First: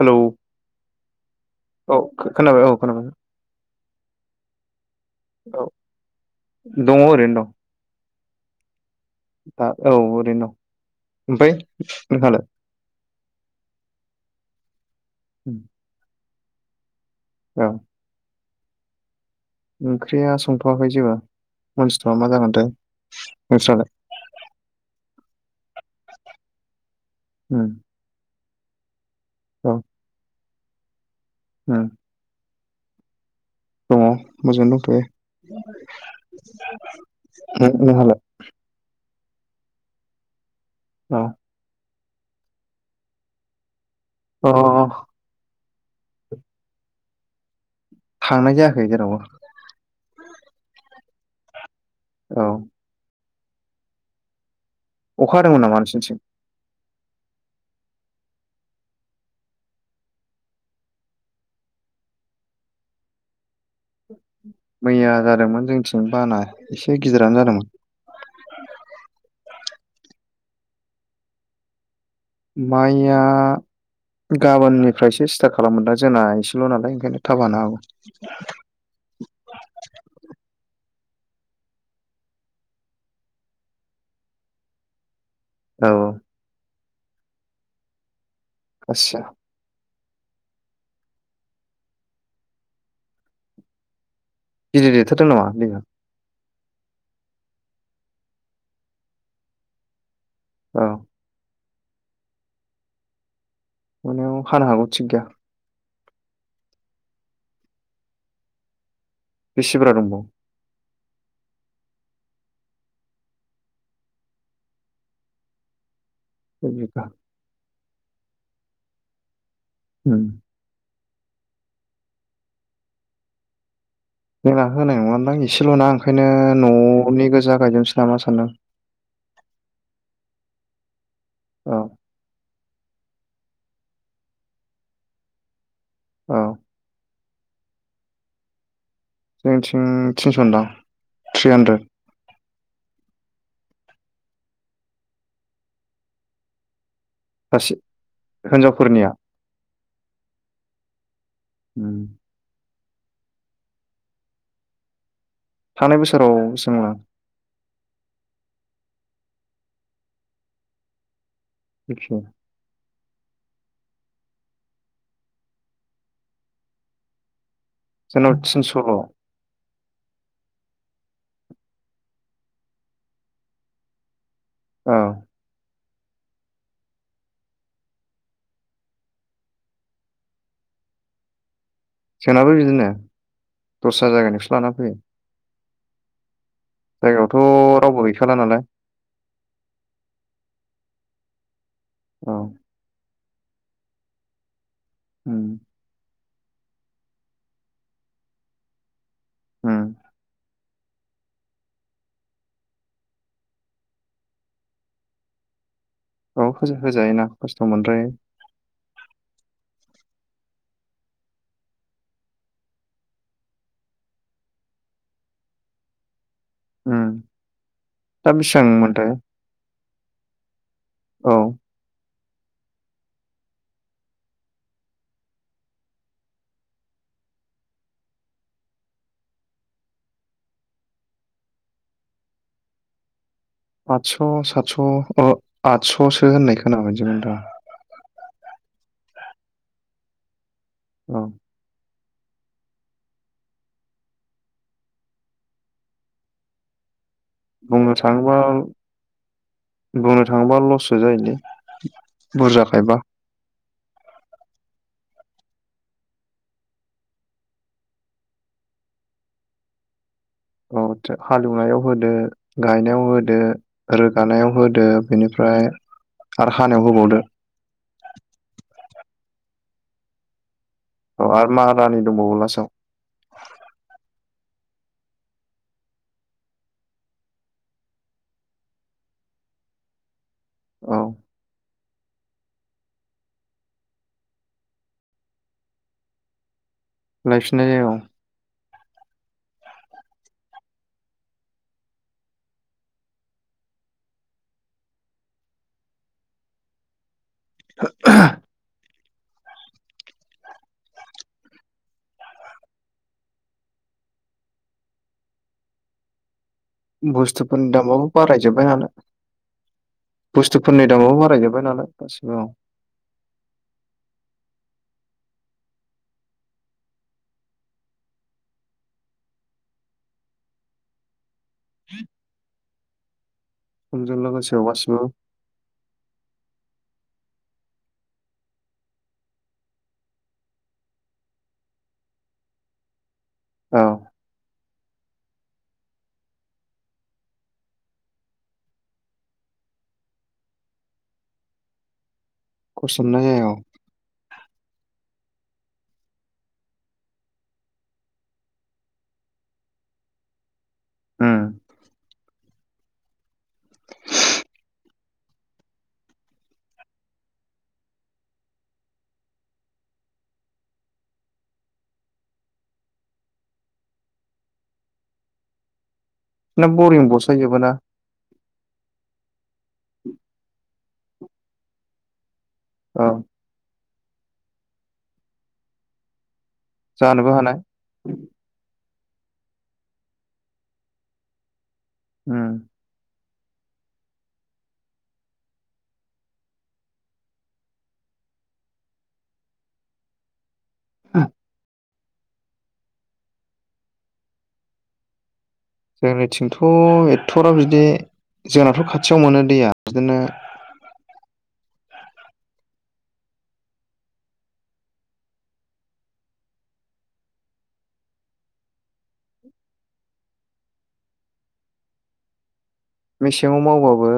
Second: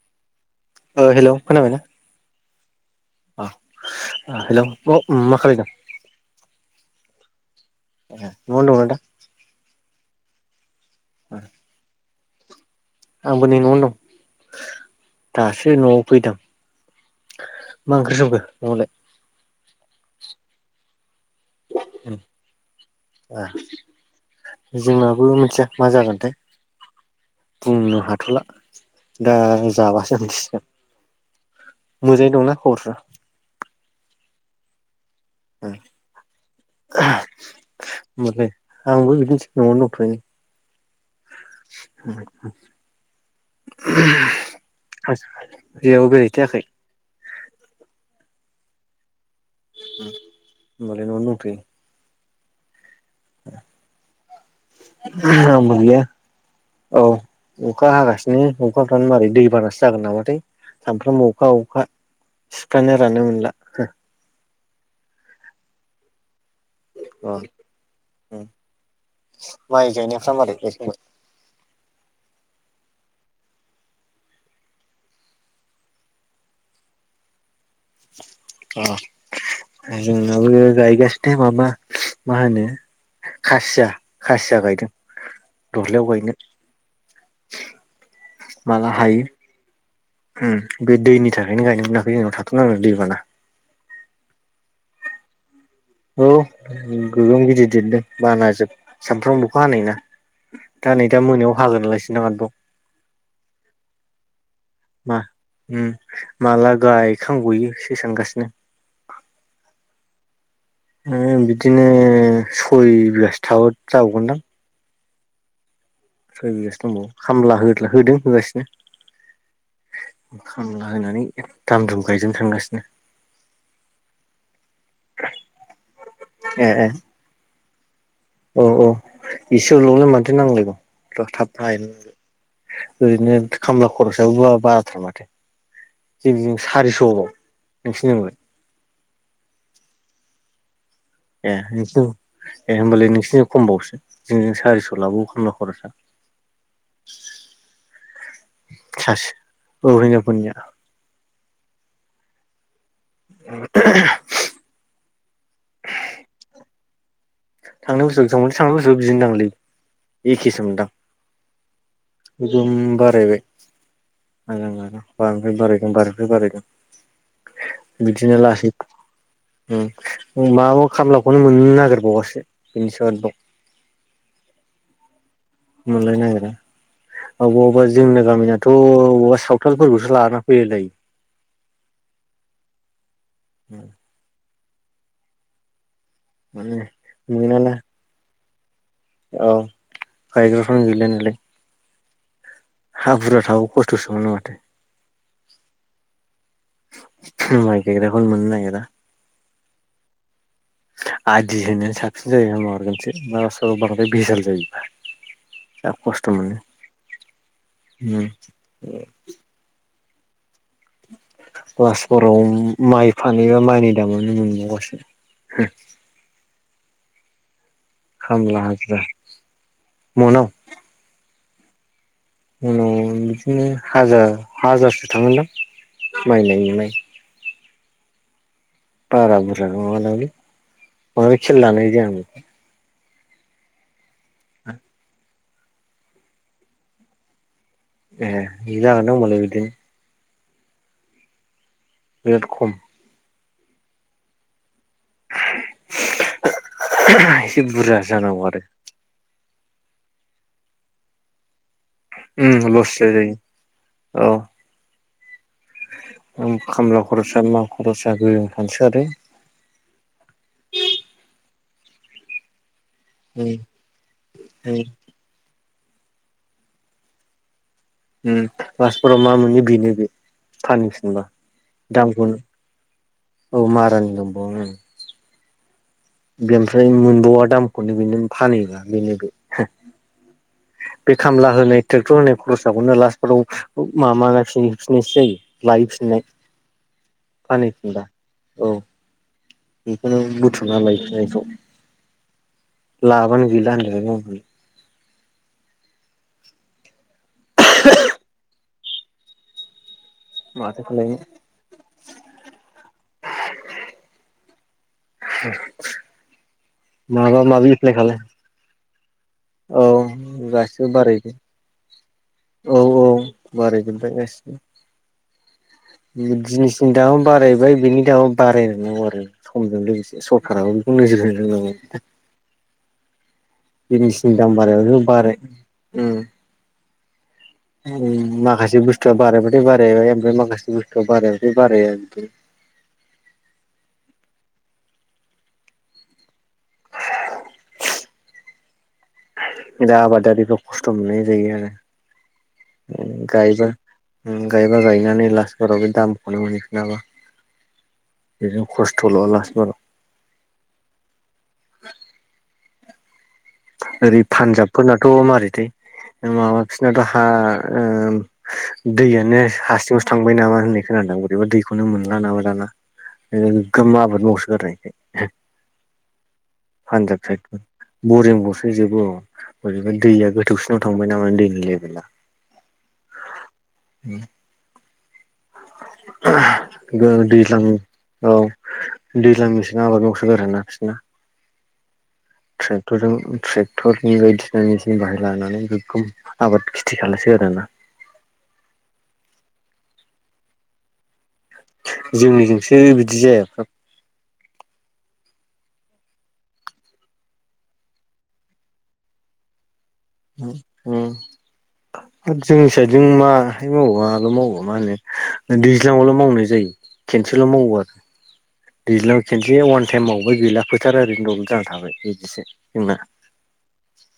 Hello ओ hello खोनाबायना? औ खोनाबाय औ खोनाबाय। अ ओ हेलौ अ उम मा औ खालामदों? दङ ओरैनो दं। ए न'आवनो दंना दा आ औ ओरैनो दं दा ओमफाय नोंथाङालाय? आंबो नै न'आवनो दं दासो न'आव फैदों। औ मा ओंख्रि संखो न'आवलाय? ओंख्रिया संथ'वाखै जेबो। मानसिथ'वा मा जागोनथाय नोंस्रालाय? उम मिथिया मा जागोनथाय बुंनो हाथ'ला। दा औ जाबासो मिथिगोन। मोजाङै दंना खबरफ्रा? दङ मोजां दंथ'यो। होमबालाय उम नोंहालाय? मिथि न'आवनो दंथयो। ओ [unintelligible] अ अ बेयाव [unintelligible] थांनाय जायाखै जेरावबो होमबालाय न'आवनो दंथ'यो। औ। अखा हादोंमोन नामा नोंसोरनिथिं [unintelligible] औ अखा हागासिनो अखाफ्रानो मारै दै बानासो जागोन नामाथाय। सामफ्राम अखा अखा सिफ्रानो राननो मोनला। मैया जादोंमोन जोंनिथिं बाना एसे गिदिरानो जादोंमोन। माय गायनायफ्रा मारै नोंसिनिथिं? माइया गाबोननिफ्रायसो सिटार्ट खालामोन दा जोंना एसेल' नालाय ओंखायनो थाब हानो हागौ। अ जोंनाबो गायगा बे माबा मा होनो खासिया खासिया गायदों। औ दलहायाव गायनो। माला आस्सा हायो। होम बे दैनि थाखायनो गायनो मोनाखै जोंनाव थाथ'नांदों दैबाना। गिदिर देरथारदों नामा दैया? औ गोगोम गिदिर देरदों बान जों सानफ्रामबोखौ हानाय ना। औ दा नै दा मोनायाव हागोन नालायसै [unintelligible] मोनायाव हानो हागौ थिग गैया। उम माला गायखां गयोसो सानगासिनो। बेसि बुरजा दंबावो? ओ बिदिनो सय बिगासो था जाबावगोनदां। सय एक बिगासो बिघा दंबावो खामला हो होदों होगासिनो उम खामला होनानै दाम दुम गायजेन थांगासिनो। जोंना होनाय नङा दां इसेल'ना ए ओंखायनो ए न'नि गोजा गायदों। औ औ एसे लवालाय मानथो नांलायगौ थाब औ गायनो [unintelligible] ओरैनो खामला खरसाबो बाराथार माथो औ जोंनिथिं सारिस'बाव। नोंसिनिथिंलाइ? जोंनिथिं थिनस' दां। ए नोसिं ए होमबालाय नोंसिं खमबावसो जों सारिस' लाबावो खामला खरसा। सासे हिनजावफोरनिया सासे औ हिनजाव फोरनिया। उम। [unintelligible] थांनाय बोसोराव बेसां लांआ? थांनाय बोसोराव बेसांमोन थांनाय बोसोरावबो बिदिनो दांलै एखेसो मोनदां। एखे जुमबात। गायबाय आजां गाजां बारनिफ्राय बारायगोन बारनिफ्राय बारायगोन। जोंनाव बिदिनो लासै थिनस'ल' औ उम। माबा खामलाखौनो मोननो नागिरबावासो बेनि सायाव आरोबाव। औ। मोनलायनो नागिरा। अबाव अबेबा जोंनि गामिनाथ' अबावबा सावथालफोरखौसो लानानानै फैयोलाय। जोंनाबो बिदिनो दस्रा जायगानिसो लाना फैयो। माने जायगायावथ' मोनाना रावबो गैखाला नालाय। औ गायग्राफ्रानो गैला नालाय। औ। हा बुरजा थाबो खस्थ'सोमोनो माथो। उम। माय गायग्राफोर मोननो नायगिरा। होम। आदि होनायानो साबसिन जायो मारगोनसो बांद्राय भजाल जायोबा जा खस्थ औ मानो होजा होजायोना खस्थ' मोनद्रायो हुम [inaudible] [unintelligible] फानैहबा माइनि दामनो मोनबावगासो उम दा खामला हाजिरा बेसेबांमोनथाय मनाव औ उनाव बिदिनो हाजार हाजारसो थांगोनदां माइनायनि मनाइ बारा बुरजा नङादांलै बांद्राय खेल लानाय जाया आं आडस सतस ओ आडससो होननाय खोनाबायजोंदां ए बिनो हागोनदां ओमबालाय बिदिनो औ बिराद खम एसे बुंनो बुरजा थाङोबा जानांगौ आरो बुंनो थाङोबा लससो जायोलै उम लस बुरजाखायबा जायो औ उम खामला खरसा मा खरसा गोजों थानोसै आरो अ हालएवनायाव होदो गायनायाव होदो आरो रोगानायाव होदो बेनिफ्राय आरो हानायाव होबावदो उम बासपुराव मा मोनो बिनो बे फाननोफिनबा औ आरो मारानि दंबावो दामखौनो लास्टाव औ मारानि दंबावोनो बेनिफ्राय मोनबावा दामखौनो बेनो फानहैबा बेनो बे अ बे खामला होनाय ट्रेक्टर होनाय खरसाखौनो लास्टफोराव मा--मम हैफिनायसो जायो लायफिननयसो जायो सनाय लायफिननाय जायो औ फानहैफिनबाऔ बेखौनो बुथुमना लाय खौ लाबानो गैला होन्दोलाय [inaudible] माथोखालायनो [inaudible] माबा बुस्थुफोरनि माबि एप्लाइ दामावबो खालाय बारायजोबबाय नालाय औ बुस्थुफोरनि गासिबो दामाबो बारायजोब्बाय नालाय गासिबो औ बारायदोऔ--औ बारायजोबबाय गासिबो [inaudible] जिनिसनि दामा बारायबाय बेनि दामा बारायलनांगौ आरो समजों लोगोसे सरखाराबो बुंनो [unintelligible] समजों बिजनेसनि लोगोसे दाम गासिबो बाराय--बाराय उम माखासे बुस्थुआ बारायबाथाय बारायबाय ओमफ्राय माखासे बुस्थुआ बारायबाथाय बारया बिदिनो [inaudible] औ दा आबादारिद खस्थ मोनाय जायो आरो खरस मोननाय जायो गयबा उम गायबा गायनानै ला मासफोराव बे दामखौनो मोनहैफिनाबा बेजों खस्थल लासबाराव औ ओरै पान्जाबफोरनाथ मारैथाय माबा फिसोरनाथ हा--ओ दैयानो हारसिङसो थांबाय नामा होननाय खोनादों दां बिदिबा दैखौनो मोनला नामा दाना गोगोम आबाद मावसो गारो बेखै नों बरिं फान्जाब बसायजोबो साइदखै ना बरिंबो फैजोबो बेबा दैया गोथौसिनाव थांबाय नामा दैनि लेभेला औ। [unintelligible] जानोबो हानाय दैज्लाङो औ। दैज्लां मेसें आबाद मावसो गारोना बिसोरना उम ट्रेक्टरजों ट्रेक्टरनि बायदिसिना मेचन बाहायलानानै बेखौ आबाद खिथि खालायसै गारो आरोना [unintelligible] जोंनिजोंसो बिदि जाया। जोंनिथिंथ' एथ'रा बिदि जोंनाथ' खाथियाव मोनो दैया। बिदिनो उम जोंनि साइडजों नंङा है मावा आ' मावा मा होनो दैज्लाङावल' मावनाय जायो। खेनसेल' मावो आरो। दैज्लांव खेनसे अवान टाइम बावबाय गैला फोथारा ओरैनो दबद जानानानै थाबाय बिदिसो। जोंना मेसेङाव मावबाबो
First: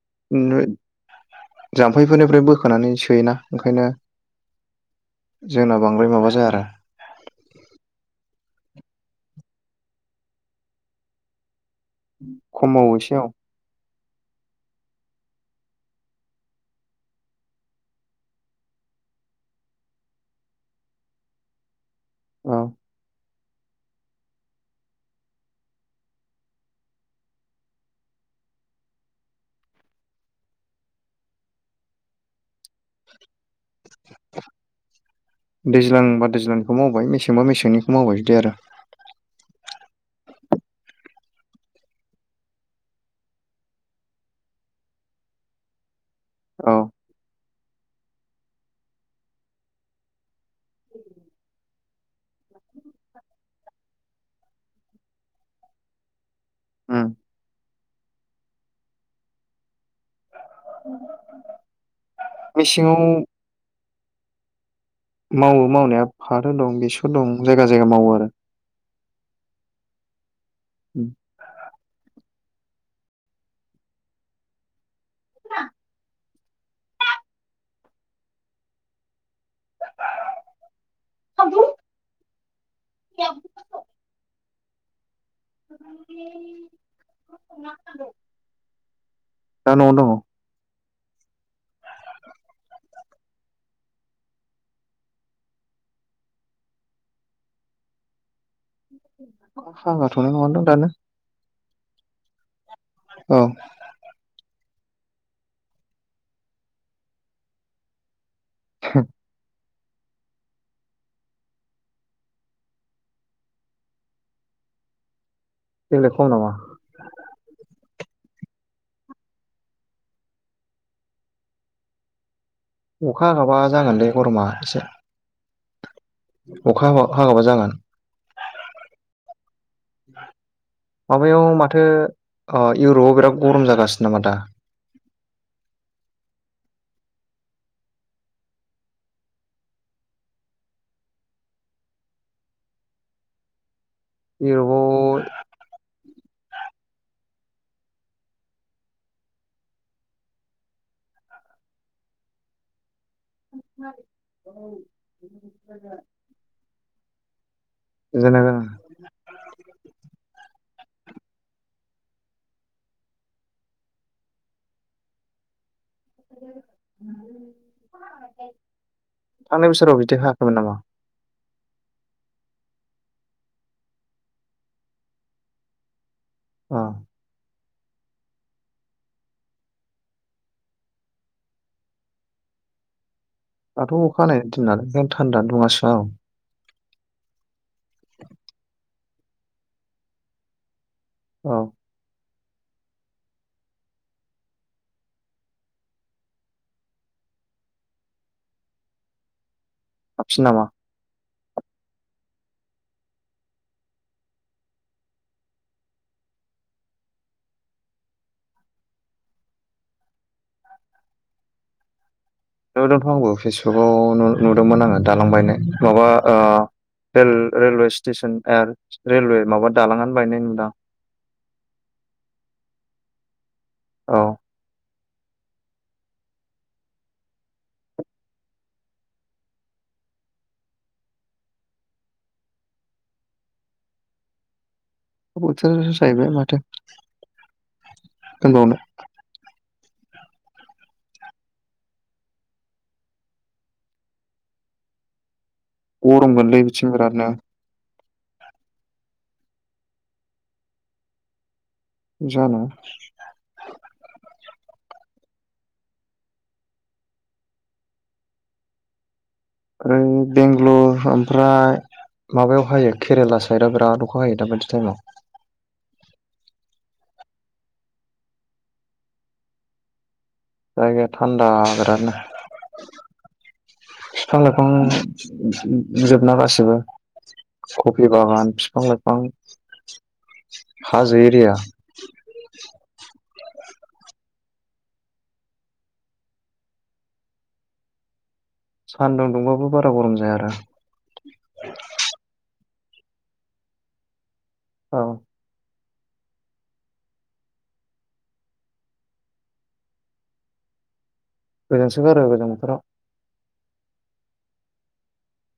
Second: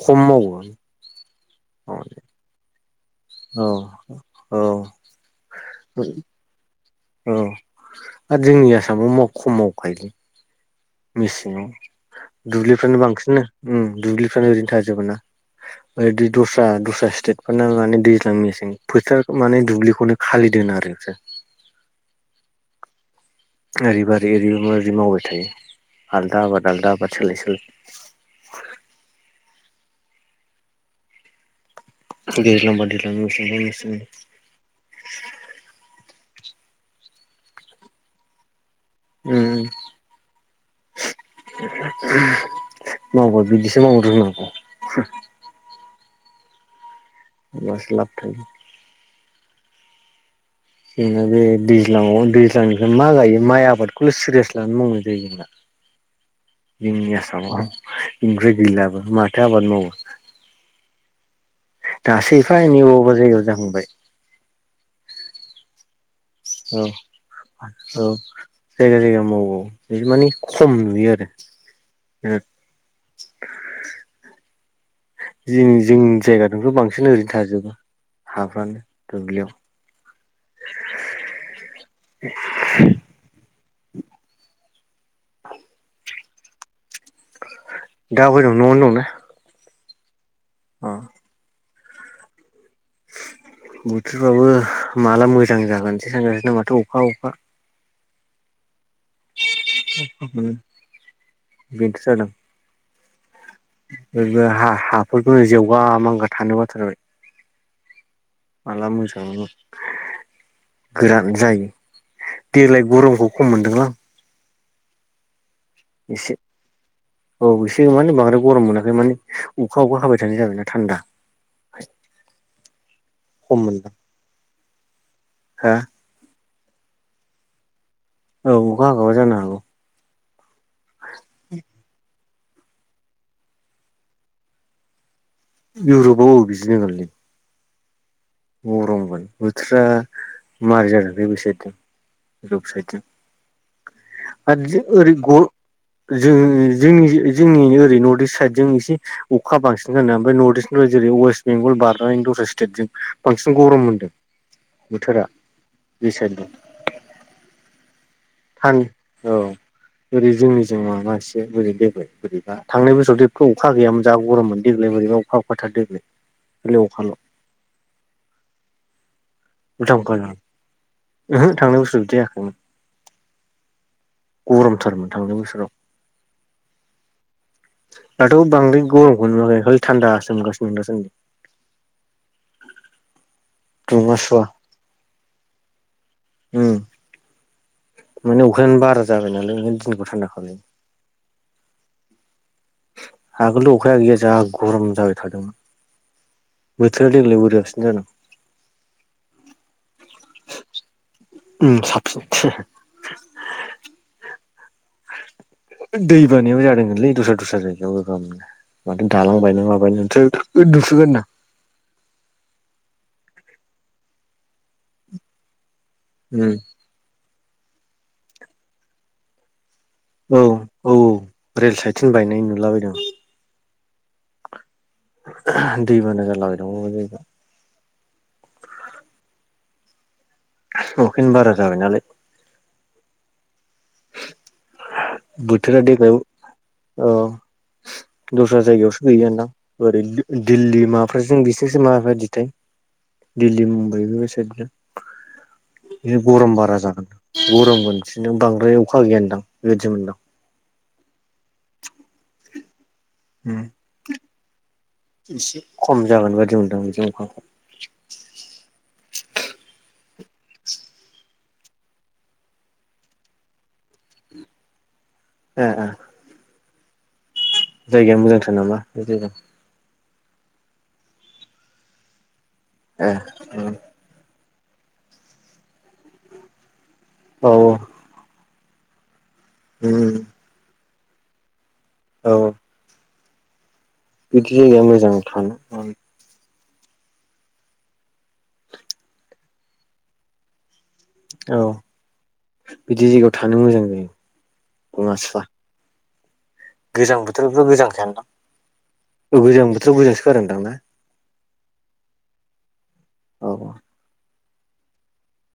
खम मावो औ जाम्फैफोरनिफ्राय बोखोनानै सो योना औ ओंखायनो औ जोंना बांद्राय माबा जाया आरो औ आरो जोंनि आसामाव खम मावखायोलै। मेसेंङाव खम मावो दुब्लिफ्रानो एसे औ बांसिनानो दुब्लिफ्रानो ओरैनो थाजोबो ना? ओ दै दस्रा दस्रा स्टेट फोरना माने दैज्लां मसिं फोथार माने दुब्लिखौनो खालि दोना आरो बिसोर औ। ओरैबा ओरै ओरै ओरै मावबाय थायो आलदा आबाद आलदा आबाद सोलाय सोलाय। दैज्लांबा दैज्लां मेसेंबा मेसें दैज्लां बा दैज्लांनिखौ मावबाय मेसेंबा मेसेंनिखौ मावबाय बिदि आरो उम [unintelligible] औ। होमबासो लाब थायो जोंना बे दैज्लाङाव दैज्लांनिफ्राय मा गायो माइ आबादखौल' सिरियास लानानै मावनाय जायो जोंना। उम जोंनि आसामाव फ्राय गैलाबो माथो आबाद मावो। दासो एफा नै मेसेङाव अबेबा जायगायाव जाहांबाय मावो मावनाया फाथो औ दं बेसर दं। जायगा जायगा औ मावो आरो जायगा जायगा मावो। बि मानि खम नुयो आरो। [unintelligible] जों जोंनि जायगाजोंथ' बांसिन ओरैनो थाजोबो हाफ्रानो दुब्लियाव [unintelligible] [unintelligible] [unintelligible] दा बहाय दं न'आवनो दंना? दा न'आव दङ औ। बोथोरफ्राबो माला मोजां जागोनसै सानगासिनोना माथो अखा अखा हागाथ'नाय मोन नङा दां दानो। बेनोथ' जादों औ हा हाफोरखौ जवगा मा थानोबाथारबाय। माला मोसांनो गोरान जायो देग्लाय गरमखौ खम मोनदोंलां देग्लाय खम एसे नामा औ एसे मान बांद्राय गरम मोनाखै माने अखा अखा हाबाय थानाय जाबायना थान्दा अखा हागाबा खम मोनदां जागोन दे गरमा एसे हा अखा हाब हागाबा जागोन औ अखा हागाबा जानो हागौ माबायाव माथो इउरपाव बिराद गरम जागासिनो नामा दा इउरपआव अ बिदि जङलै गरममोन बोथोरा मारै जादों बे बै सायेदजों साइथिं आरो ओरै इउरपआव [unintelligible] जों जोंनि जोंनि ओरै नर्थ इस्ट साइड जों एसे अखा बांसिन जा ओमफ्राय नर्थ इस्टनिफ्राय जेरै ववेस्ट बेंगल बारनानै दस्रा स्टेटजों बांसिन गरम मोनदों बोथोरा बे साइडबो जेनेबा औ ओरै जोंनि जों मा एसे बोरै देग्लाय बोरैब थांनाय बोसोरावेखौ अखा गैयामोन जा गरममोन देग्लाय बोरैबा अखा अखााथार देग्लाय खालि अखाल'' थांनाय उल्था बोसोराव मुल्था बिदि जादों। होआखैमोन नामा ओहो थांनाय बोसोराव बिदि हायाखैमोन गरमथारमोन थांनाय बोसोराव अ दाथ' बांद्राय गरमखौ नुवाखै खालि थान्दासो मोनगासिनो दा सानदि दाथ' दुङा अखाहानाय सुवा दिन नालाय ओंखायनो थान्दानो दंङासो औ उम माने अखायानो बारा जाबाय नालाय‌ ओंखायनो दिनखौ थान्दा खालायो औ आगोलथ' अखाया गैया जा गरम जाबाय थादोंमोन। बोथोर देग्लाय बोरियासिनो जादों आबसि‌ नामा उम [unintelligible] दै बानायाबो जादोंमोनलै दस्रा दस्रा जायगायाव गोगोमनो। माथो दालांबायलांला [unintelligible] थ' आंबो फेसबुकाव नुदोंमोन आङो दालांबायनाय माबा ओ उम टेल रेलवे स्टेसन रेलवे माबा दालाङानो औ बायनाय नुदां औ औ रेल साइदथिं बायनाय नुलाबायदों औ दैबाना जाला बायदों [unintelligible] अखायानो‌ बारा जाबाय नालाय। बोथोरा बोथोरासो देग्लाय ओ जाहैबाय माथो दुस्रा होनबावनो जायगावस गैया नोंदां। ओरै दिल्ली माफोरजों बिसोरांसो माबादिथाय दिल्ली मुमबाय बेफोर सायेदनिया बे गरम गोलै बारा बिथिं जागोन बिरादनो गरमबो बिसिजों बांद्राय अखा गैयानोदां बेबायदि मोनदां जानो हम एसे खम जागोन बादि मोनदों आं बैजाय अखाखो ओमफ्राय बेंग्लर‌ ओमफ्राय माबायाव हायो केरेला साइडआव बिराद अखा हायो दा बायदि टायेमाव ए ए जायगाया मोजांथार नामा बे जायगायाव जागाया थान्दा बेरादनो ए ओम बिफां लाइफां जोबना गासिबो औ कफि बागान बिफां लाइफां उम हाजो एरिया औ बिदि जायगाया मोजां थानो माबायदि सान्दुं दुंबाबो बारा गरम जाया आरो। औ बिदि जायगायाव थानो मोजां जायो औ दुङा सुवा। गोजां बोथोरफोराव गोजां खायानदां औ गोजां बोथोराव गोजांसो गारोनदां ना? गोजांसोगारो गोजां बोथोराव। औ औ